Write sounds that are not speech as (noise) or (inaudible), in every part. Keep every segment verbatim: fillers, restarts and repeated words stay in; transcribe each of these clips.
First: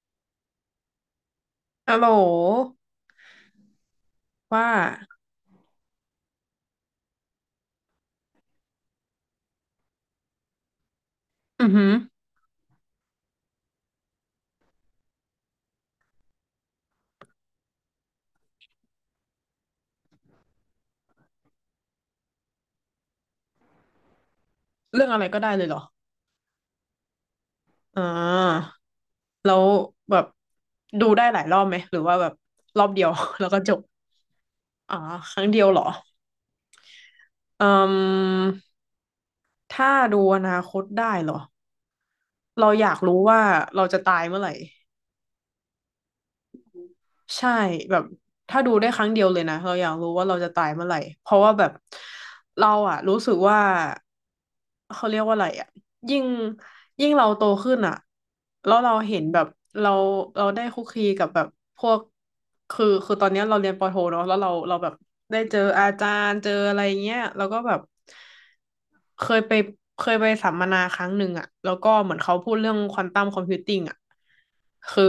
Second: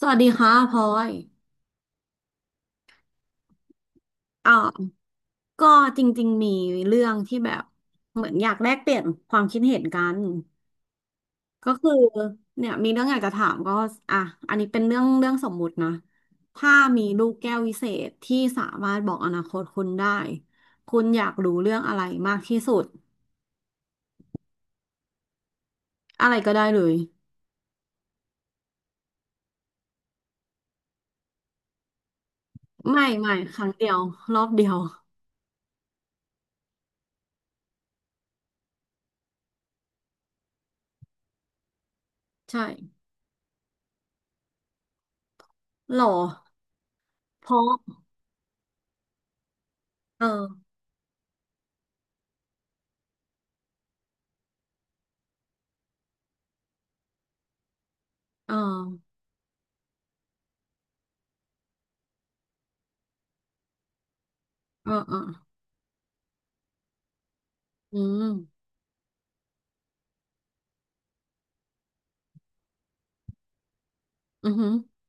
สวัสดีค่ะพลอยฮัลโหลอ่ว่าาก็จริงๆมีเรื่องที่แบบเหมือนอยากแลกเปลี่ยนความคิดเห็นกันอืก็อหืคืออเนี่ยมีเรื่องอยากจะถามก็อ่ะอันนี้เป็นเรื่องเรื่องสมมุตินะถ้ามีลูกแก้ววิเศษที่สามารถบอกอนาคตคุณได้ คุณอยากรู้เรื่องอะไรมากที่สุด เรื่องอะไรก็ได้เลยเหรออะไรก็ได้เลยอ่าแล้วแบบดูได้หลายรอบไหมหรือว่าแบบรอบเดีไม่ยว ไม่ (laughs) แล้วคก็รั้งจบเดียวรอบเดียวอ่าครั้งเดียวเหรออืมถ้าดูอนาคตได้เหรอใช่เราอยากรู้ว่าเราจะตายเมื่อไหร่ หรอเพใช่ราะแบบถ้าดูได้ครั้งเดียวเลยนะเราอยากรู้เอว่าเราอจะตายเมื่อไหร่เพราะว่าแบบเราอะรู้สึกว่าเขาเรียกว่าอะไรอะยิ่งยิ่งเราโตขึ้นอะเออแล้วเราเห็นแบบเราเราได้คุกคีกับแบบพวกคือคือตอนเนี้ยเราเรียนปอโทเนาะแล้วเราเราแบเออบเออได้เจออาจารย์เจออะไรเงี้ยแล้วก็แบบ อืมเคยไปเคยไปสัมมนาครั้งหนึ่งอะแล้วก็เหมือนเขาพูดเรื่องควอนตัมคอมพิวติ้งอะอือหือ คือ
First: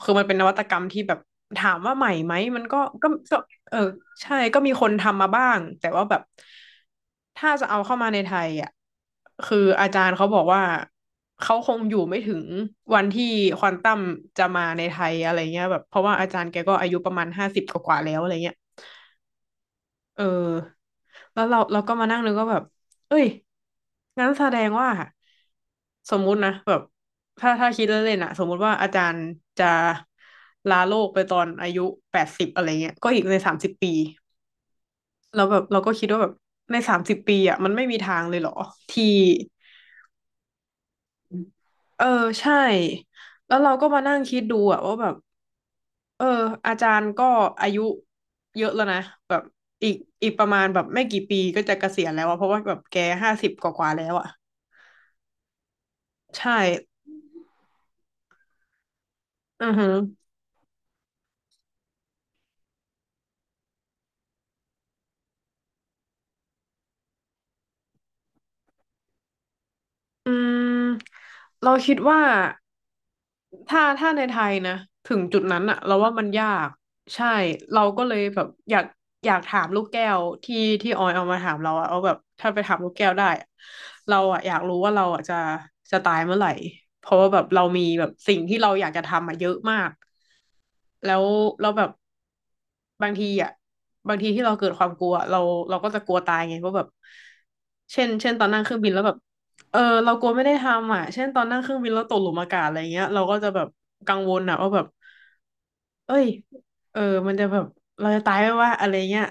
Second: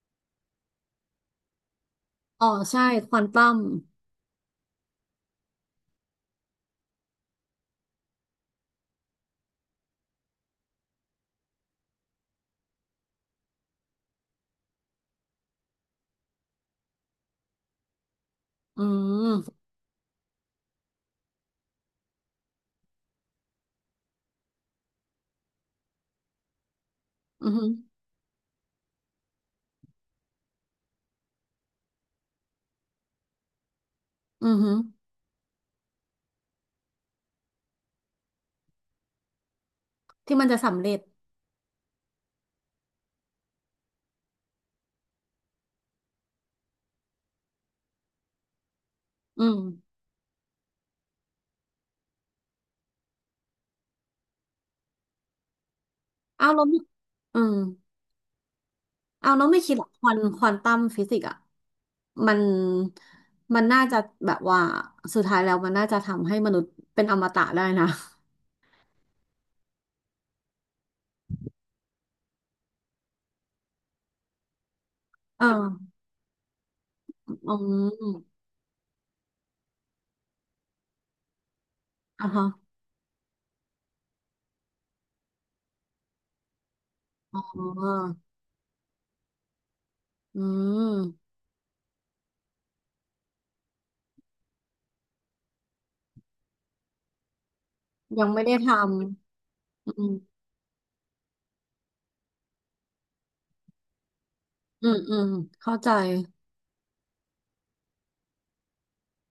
คือมันเป็นนวัตกรรมที่แบบถามว่าใหม่ไหมอ๋อมันก็ใช่ก็ควอนก็ตัมเออใช่ก็มีคนทำมาบ้างแต่ว่าแบบถ้าจะเอาเข้ามาในไทยอะคืออาจารย์เขาบอกว่าเขาคงอยู่ไม่ถึงวันที่ควอนตัมจะมาในไทยอะไรเงี้ยแบบเพราะว่าอาจารย์แกก็อายุประมาณห้าสิบกว่าๆแล้วอะไรเงี้ย อืมเออแล้วเราเราก็มานั่งนึกว่าแบบเอ้ยงั้นแสดงว่าสมมุตินะแบบอืถ้าอหือถ้าคิดเล่นๆอะสมมุติว่าอาจารย์จะลาโลกไปตอนอายุแปดสิบอะไรเงี้ยก็อีกในสามสิบปีอือหือเราแล้วบบเราก็คิดว่าแบบในสามสิบปีอะมันไม่มีทางเลยเหรอที่ที่มันจะสำเร็จเออใช่แล้วเราก็มานั่งคิดดูอะว่าแบบ เอออาจารย์ก็อายุเยอะแล้วนะแบอืบมอีกอีกประมาณแบบไม่กี่ปีก็จะเกษียณแล้วอะเพราะว่าแบบแกห้าสิบกว่าๆแล้วอะเอาใช่เราไม่อืมเอาเราไม่อืคิอดหรฮึอกอควอนควอนตัมฟิสิกส์อ่ะมันมันน่าจะแบบว่าสุดท้ายแล้วมันน่าจะทำให้มนุษย์เป็นอมตะได้นะ ืมเราคิดว่าถ้าถ้าในไทยนะถึงจุ (laughs) เอดอนั้นอะเราว่ามันยากใช่อืเราก็เลยมแบบอยากอยากถามลูกแก้วที่ที่ออยเอามาถามเราอะเอาแบบอ่ะฮะถ้าไปถามลูกแก้วได้อะเราอะอยากรู้ว่าเราอะจะจะตายเมื่อไหร่เพราะว่าอ๋แบบเราอมีแบบสิ่งที่เราอยากจะทำอะเยอะมาก อืมแล้วเราแบบบางทีอ่ะบางทีที่เราเกิดความกลัวเราเราก็จะกลัวตายไงว่าแบบเช่นยังเช่นไม่ตอนได้นั่งทเครื่องบินแล้วแบบำเอออืเรามกลัวไม่ได้ทำอ่ะเช่นตอนนั่งเครื่องบินแล้วตกหลุมอากาศอะไรเงี้ยเราก็จะแบบกังวลอ่ะว่าแบอืบมอืมเข้าใจเอ้ยเออมันจะแบบเราจะตายไหมวะอะไรเงี้ย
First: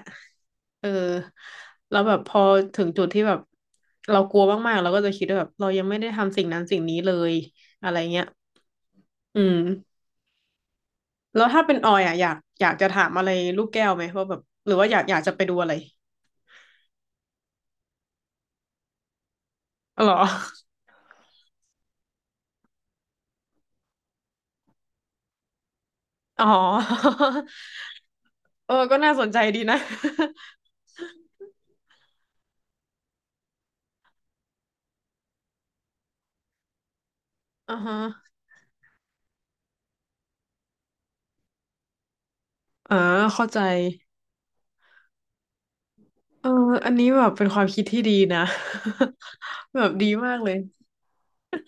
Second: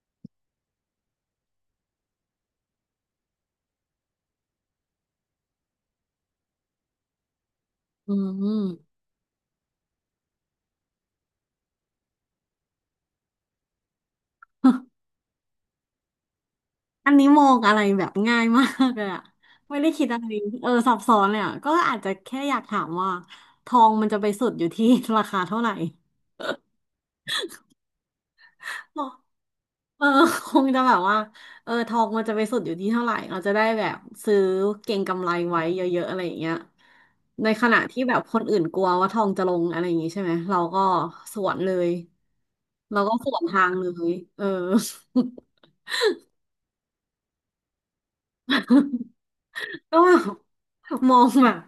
เออแล้วแบบพอถึงจุดที่แบบเรากลัวมากๆเราก็จะคิดว่าแบบเรายังไม่ได้ทำสิ่งนั้นสิ่งนี้เลยอะไรอเงี้ยือืม แล้วถ้าเป็นออยอ่ะอยากอยากจะถามอะไรลูกแก้วไหมว่าแบบหรือว่าอม ยากอยากจะไปดูอะไรอันนี้มองอะไรแบบง่ายมากเลยอะไม่ได้อ๋อคิดเหรอ อะไรเออซับซ้อนเลยอะก็อาจจะแค่อยากถามว่าทองมันจะไปสุดอยู่ที่ (laughs) ราคาเท่าไหร่ (laughs) (laughs) อ๋อ (laughs) เออก็น่าสนใจดีนะ เออคงจะแบบว่าเออทองมันจะไปสุดอยู่ที่เท่าไหร่เราจะได้แบบซื้อเก็งกำไรไว้เยอะๆอะไรอย่างเงี้ยในข (laughs) อ่าณะฮะที่แบบคนอื่นกลัวว่าทองจะลงอะไรอย่างงี้ใช่ไหมเราก็สวนเลยอ่าเราก็สวนเข้าใจทางเลยเออ เอออันนี้แบบเป็นความคิดที่ดีนะ (laughs) แบ (laughs) บก็ดีแมากเลย บบ (laughs) มองแบบ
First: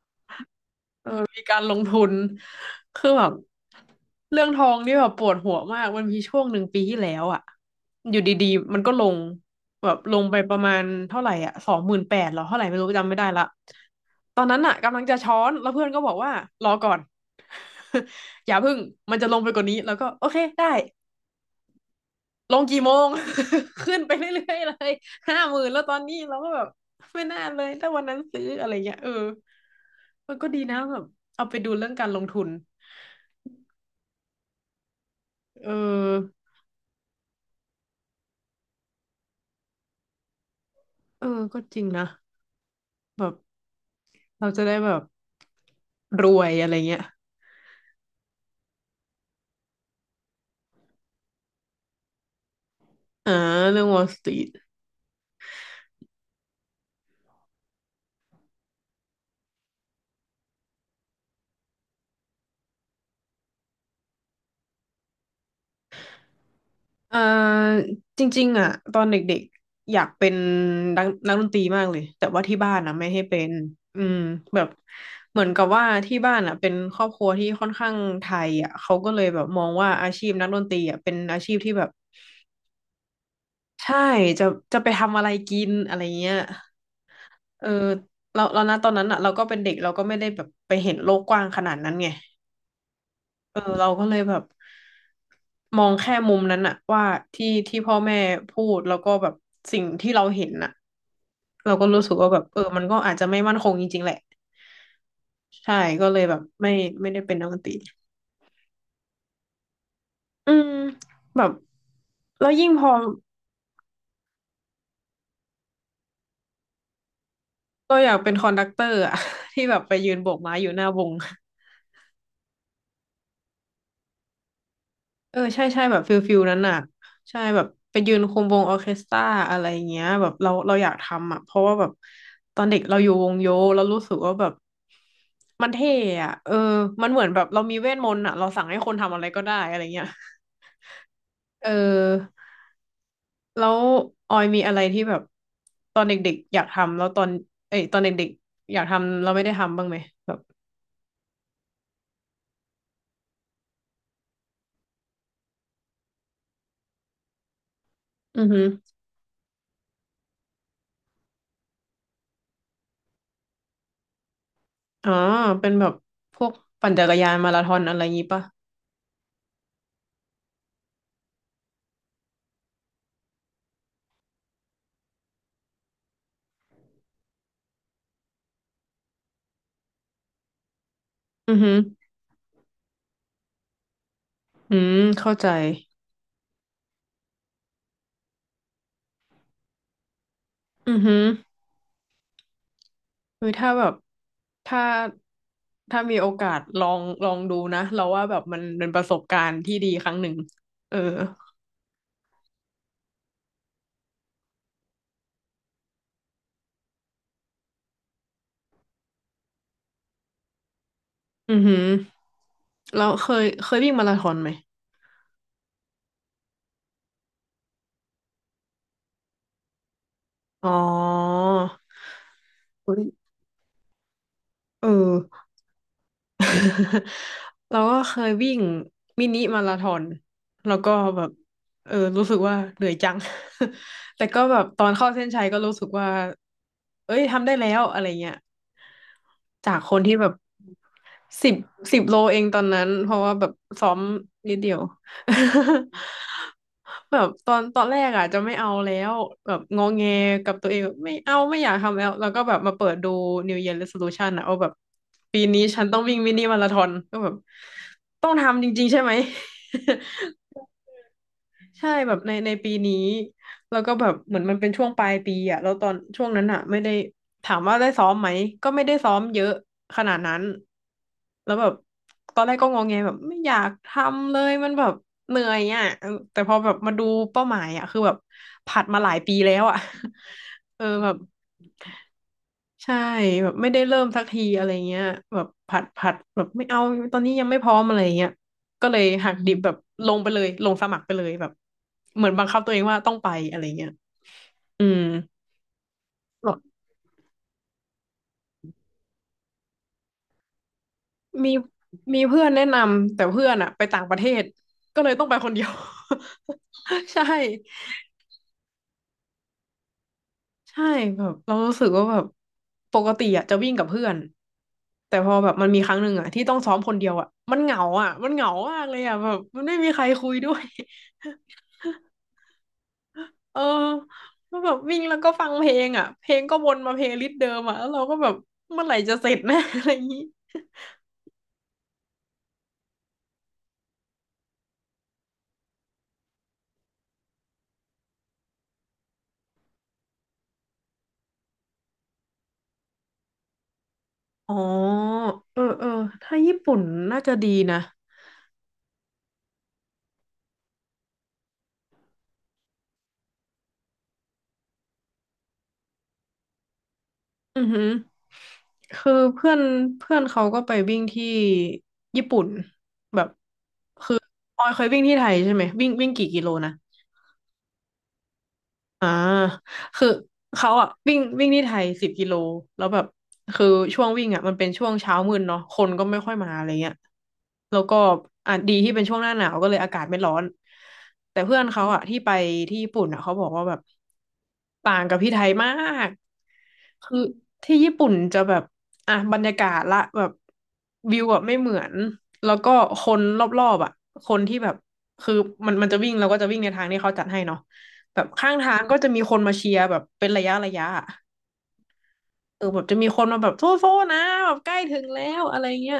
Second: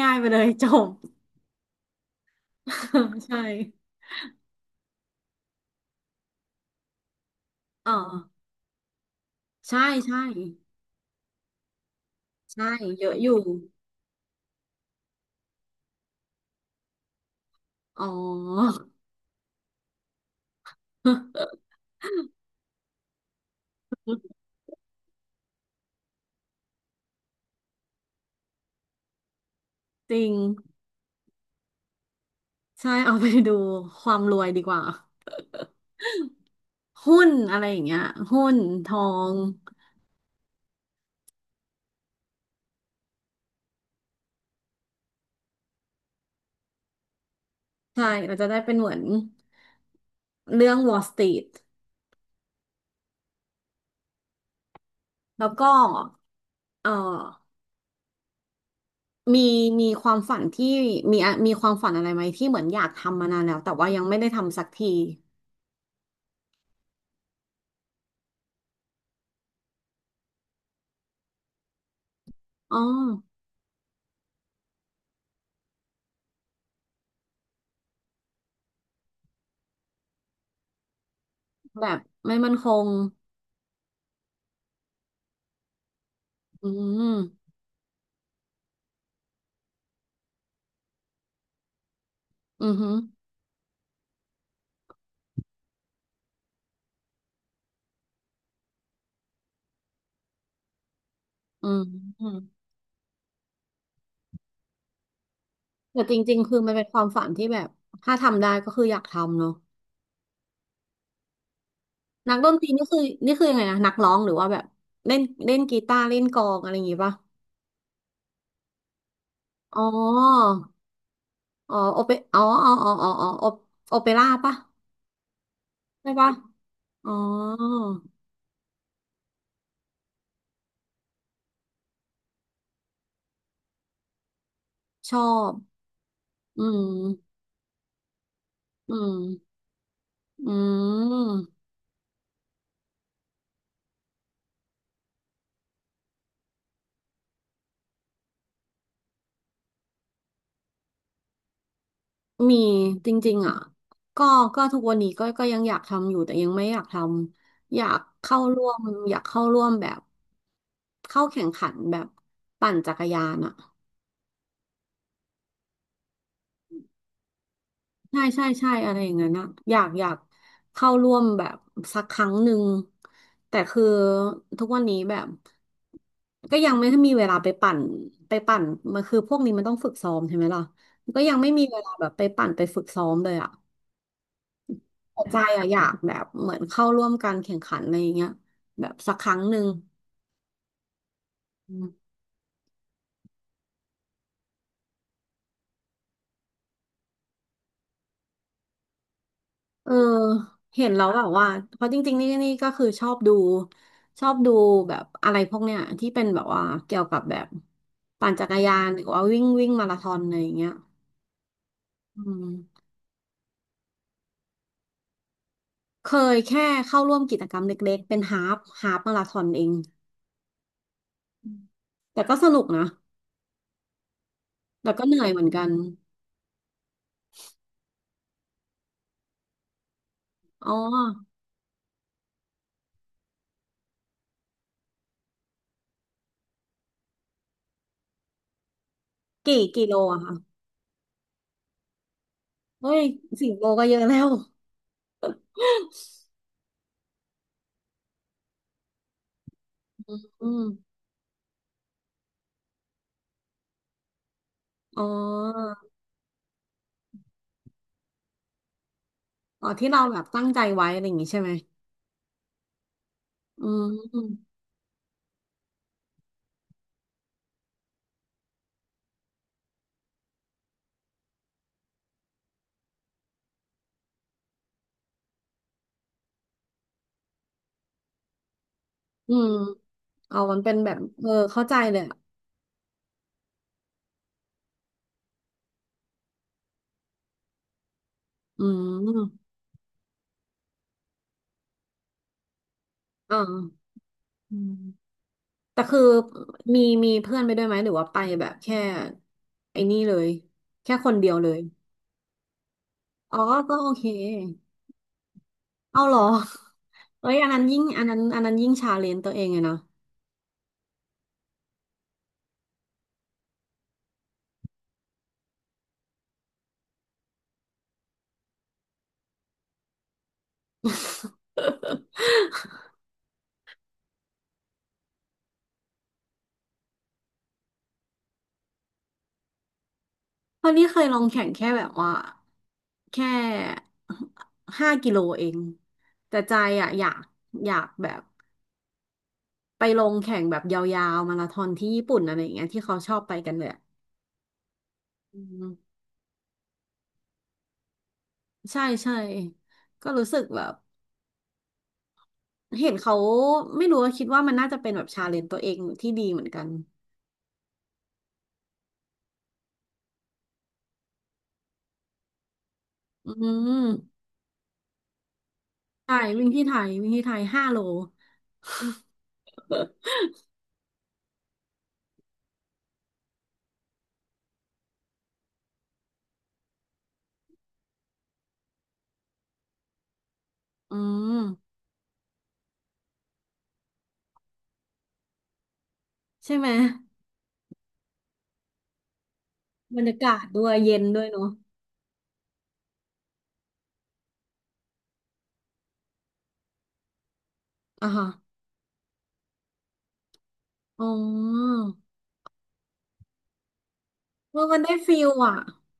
ง่ายๆไปเลยจบ มีการลงทุนคือ (laughs) แบบใช่เรื่องทองนี่แบบปวดหัวมากมันมีช่วงหนึ่งปีที่แล้วอะอ๋อ อยู่ดีๆมันก็ลงใช่แบบลใช่งไปประมาณเท่าไหร่อ่ะสองหมื่นแปดหรอเท่าไหใช่ ร่ไม่รู้เยจำอะไม่อได้ยู่ ละตอนนั้นอะกำลังจะช้อนแล้วเพื่อนก็บอกว่ารอก่อน อ๋อ (laughs) อย่าพึ่งมันจะลงไปกว่านี้แล้วก็โอเคได้ (laughs) ลงกี่โมง (laughs) ขึ้นไปเรื่อยๆเลยห้าหมื่นแล้วตอนนี้เราก็แบบไม่น่าเลยถ้าวันนั้นซื้ออะไรเงี้ยเออจริงมันก็ดีนะแบบเอาไปดูเรื่องการลงทุนใช่ เอาไปดูความรวยดีกว่า เออหุ้นอะไรอย่างเงี้ยหุ้นทองเออก็จริงนะแบบเราจะได้แบบรวยอะไรเงี้ยใช่เราจะได้เป็นเหมือนเรื่อง Wall Street อ่าเรื่อง Wall Street แล้วก็เอ่อมี มีความฝันที่มีมีความฝันอะไรไหมที่เหมือนอยากทำมานานแล้วแต่ว่ายังไม่ได้ทำสักทีเอ่อจริงๆอ่ะตอนเด็กๆอยากเป็นนักนักดนตรีมากเลยแต่ว่าที่บ้าอ๋อนนะไม่ให้เป็นอืมแบบเหมือนกับว่าที่บ้านอ่ะเป็นครอบครัวที่ค่อนข้างไทยอ่ะเขาก็เลยแบบมองว่าอาชีพนักดนตรีอ่ะเป็นอาชีพที่แบแบบบไม่มั่นคง ใช่จะจะไปทำอะไรกินอะไรเงี้ยอืมเออเราเรานะตอนนั้นอ่ะเราก็เป็นเด็กเราก็ไม่ได้แบบไปเห็นโลกกว้างขนาดนั้นไง อือหือเออเราก็เลยแบบมองแค่มุมนั้นอะว่าที่ที่พ่อแม่พูดแล้วก็แบบสิ่งที่เราเห็นอะอืเราก็รู้สึกว่าแบบเออม มันก็อาจจะไม่มั่นคงจริงๆแหละใช่แต่ก็จเลยแบริงบๆคือมัไม่นเป็นความไม่ได้ฝันเป็นที่นักดแบนตบรีถ้าทำได้ก็คืออยากทำเนาะอืมแบบนักดแล้วนตยิ่รีงพนี่อคือนี่คือยังไงนะนักร้องหรือว่าแบบเล่นเล่นกีตาร์เล่นกลองอะไรอย่างงี้ป่ะเราอยากเป็นคอนดักเตอร์อะ (laughs) ที่แบอ๋อบไปยืนโบกไม้อยู่หน้าวง อ๋อโอเปอ๋ออ๋ออ๋ออ๋ออ๋อโอโอเปร่าป่ะเออใช่ใช่แบบใช่ฟิลป่ะฟิลนั้นน่ะอ๋อใช่แบบไปยืนคุมวงออร์เคสตราอะไรเงี้ยแบบเราเราอยากทำอ่ะเพราะว่าแบบตอนเด็กเราอยู่วงโยเรารู้สึกว่าแบบชอบมันเท่อ่ะเอออืมันเหมือนมแบบเรามีเวทมนต์อ่ะเราสั่งให้คอืนทำอะไรก็มได้อะไรเงี้ยอืม เออแล้วออยมีอะไรที่แบบตอนเด็กๆอยากทำแล้วตอนเอ้ยตอนเด็กๆอยากทำเราไม่ได้ทำบ้างไหมแบบมีจริงๆอ่ะก็ก็ทุกวันนี้ก็ก็ยังอยากทำอยู่แต่ยังไม่อยากทำอยากเข้าอือฮึร่วมอยากเข้าร่วมแบบเข้าแข่งขันแบบปั่นจักรยานอ่ะอ๋อเป็นแบบพวกปั่นจักรยานมาราธอนอะไรใช่งี้ป่ะใช่ใช่อะไรอย่างเงี้ยนอะอยากอยากเข้าร่วมแบบสักครั้งหนึ่งแต่คือทุกวันนี้แบบก็ยังไม่มีเวลาไปปั่นไปปั่นมันคือพวกนี้มันต้องฝึกซ้อมใช่ไหมล่ะก็ยังไม่อือมีฮึเวลาแบบไปปั่นไปฝึกซ้อมเลยอ่ะ อืมแต่เข้าใจใจ อะอยากแบบเหมือนเข้าร่วมการแข่งขันอะไรอย่างเงี้ยแบบสักครั้งหนึ่งอือหืออืมคือถ้าแบบถ้าถ้ามีโอกาสลองลองดูนะเราว่าแบบมันเป็นประสบการณ์ที่เอดีอครั้งหนึ่งเห็นเออแล้วแบบว่าเพราะจริงๆนี่นี่ก็คือชอบดูชอบดูแบบอะไรพวกเนี้ยที่เป็นแบบว่าเกี่ยวกับแบบปั่นจักรยานหรือว่าวิ่งวิ่งมาราธอนอะไรอย่างเงี้ยอือหืออืมเราเคยเคยวิ่งมาราธอนไหมเคยแค่เข้าร่วมกิจกรรมเล็กๆเป็นฮาล์ฟฮาล์ฟมาราธอนเองอ๋ออืมแต่ก็สนุกนะเยเอแต่ก็เหนื่อยเหมืออ นกัน (laughs) เราก็เคยวิ่งมินิมาราธอนอ๋แล้อวก็แบบเออรู้สึกว่าเหนื่อยจัง (laughs) แต่ก็แบบตอนเข้าเส้นชัยก็รู้สึกว่าเอ้ยทำได้แล้วอะไรเงี้ย กี่จากกิคโลนที่อะแบบคะสิบสิบโลเองตอนนั้เฮ้นยเพราะว่าแบสี่บโลก็ซ้อเยมอะแล้วนิดเดียว (laughs) แบบตอนตอนแรกอ่ะจะไม่เอาแล้วแบบงอแงอืกับม ตัวเองแบบไม่เอาไม่อยากทำแล้วแล้วก็แบบมาเปิดดู นิว เยียร์ เรโซลูชัน อ่ะเอาแบบอ๋ปีนี้อฉันต้องวิ่งมินิมาราธอนก็แบบต้องทำจริงๆใช่ไหม อ๋อ ที่เราแบบ (laughs) ตั้งใจไว้อะไรอย่างงี้ใช่ไหมใช่แบบในในปีนี้อืแล้วก็แบบเหมือนมมันเป็นช่วงปลายปีอ่ะแล้วตอนช่วงนั้นอ่ะไม่ได้ถามว่าได้ซ้อมไหมก็ไม่ได้ซ้อมเยอะขนาดนั้นแล้วแบบตอนแรกก็งงไงแบบไม่อยากทำเลยมันแบบเหนื่อยอ่ะเออแต่พอแบบมาดูเป้าหมายอ่ะคือแบบผัดมาหลายอืปีมแล้วอ่ะ อ๋อมันเป็ (laughs) นเออแบบแบบ เออเข้าใจเลยอะใช่แบบไม่ได้เริ่มสักทีอะไรเงี้ยแบบผัดผัดแบบไม่เอาตอนนี้ยังไม่พร้อมอะไรเงี้ยอืก็เลยหักมดิบแบบลงไปเลยลงสมัครไปเลยแบบเหมือนบังคับตัวเองว่าต้องไปอ๋ออะไรเงี้ยอืมอืมแต่คือแบบมีมีเพื่อนไปด้วยไหม หรือว่าไปแบบแค่ไอ้นี่เลย แค่คนเดียวเลมีย มีเพื่อนแนะนำแต่อ๋อ เพื่อนอะก็ไปโอต่าเค งประเทศก็เลยต้องไปคนเดียว เอาเหรอ (laughs) ใช่ เอ้ยอันนั้นยิ่งอันนั้นอันนั้นยิ่งชาเลนจ์ตัวเองเลยนะ ใช่แบบเรารู้สึกว่าแบบปกติอะจะวิ่งกับเพื่อนแต่พอแบบมันมีครั้งหนึ่งอะที่ต้องซ้อมคนเดียวอะมันเหงาอะมันเหงามากเลยอะแบบมันไม่มีใครคุยด้วย (laughs) (laughs) เออแล้วแบบวิ่งแล้วก็ฟังเพลงอะเพลงก็วนมาเพลย์ลิสต์เดิมอะแล้วเราก็แบบเมื่อไหร่จะเสร็จนะ (laughs) อะไรอย่างนี้เพราะนี่เคยลองแข่งแค่แบบว่าแค่ห้ากิโลเองแต่ใจอ่ะอยากอยากแบบไปลงแข่งแบบยาวๆมาราธอนที่ญี่ปุ่นอะไรอย่างเงี้ยที่เขาชอบไปกันเลยอะอ๋ออืเออมเออถ้าญี่ปุ่นน่าจะดีนะ ใช่ใช่ก็รู้สึกแบบเห็นเขาไม่รู้ว่าคิดว่ามันน่าจะเป็นแบบชาเลนจ์ตัวเองที่ดีเหมือนกันอือหือคือเพื่อนเพื่อนเขาก็ไปวิ่งที่ญี่ปุ่นแบอืบมคือออยเคยวิ่งที่ไทยใช่ไหม วิ่งวิ่งใช่กี่กิวิ่งโลที่นะ ไทยวิ่งที่ไทยห้าโลอ่าคือเขาอ่ะวิ่งวิ่งที่ไทยสิบกิโลแล้วแบบคือช่วงวิ่งอ่ะมันเป็นช่วงเช้ามืดเนาะคนก็ไม่ค่อยมาอะไรเงี้ยแล้วก็อ่ะดีที่เป็นช่วงหน้าหนาวก็เลยอากาศไม่ร้อนอืแต่เพื่อนมเขาอ่ะที่ไปที่ญี่ปุ่นอ่ะเขาบอกว่าแบบต่างกับที่ไทยมากใช่ไหมคือที่ญี่ปุ่นจะแบบอ่ะบรรยากาศละบรรยาแบบกาศด้วยเย็นวิด้ววยแบบเนาะไม่เหมือนแล้วก็คนรอบๆอ่ะคนที่แบบคือมันมันจะวิ่งเราก็จะวิ่งในทางที่เขาจัดให้เนาะ อ่าแบฮะบข้างทางก็จะมีคนมาเชียร์แบบเป็นระยะระยะอ๋อ อะเออแบบจะมีคนมาแบบโทษโทษนะแบเอบอใกมัล้นได้ถึงฟิแล้ลวอ่ะอะไรเงี้ย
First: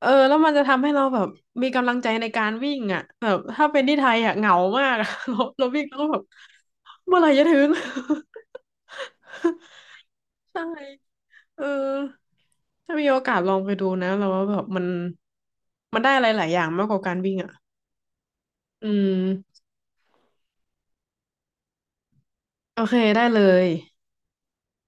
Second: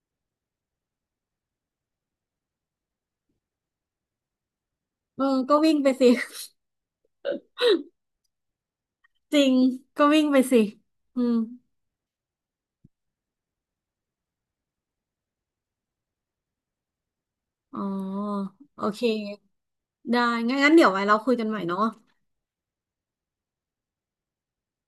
เออแล้วมันจะทำให้เราแบบมีกำลังใจในการวิ่งอ่ะแบบถ้าเป็นที่ไทยอ่ะเหงามากอะ (laughs) เออเราก็เราวิ่งวิ่งไปแล้วสิ ก็แบบเมื่อไหร่จะถึง (laughs) จริงก็วิ่งไป (laughs) สิใช่อืมเออถ้ามีโอกาสลองไปดูนะเราว่าแบบมันมันได้อะไรหลายอย่างมากกว่าการวิ่งอ่ะอ๋อโออืเคมได้งั้นงั้นเดี๋ยวไว้เราคุยกันใหม่เนาะโอเคได้เลย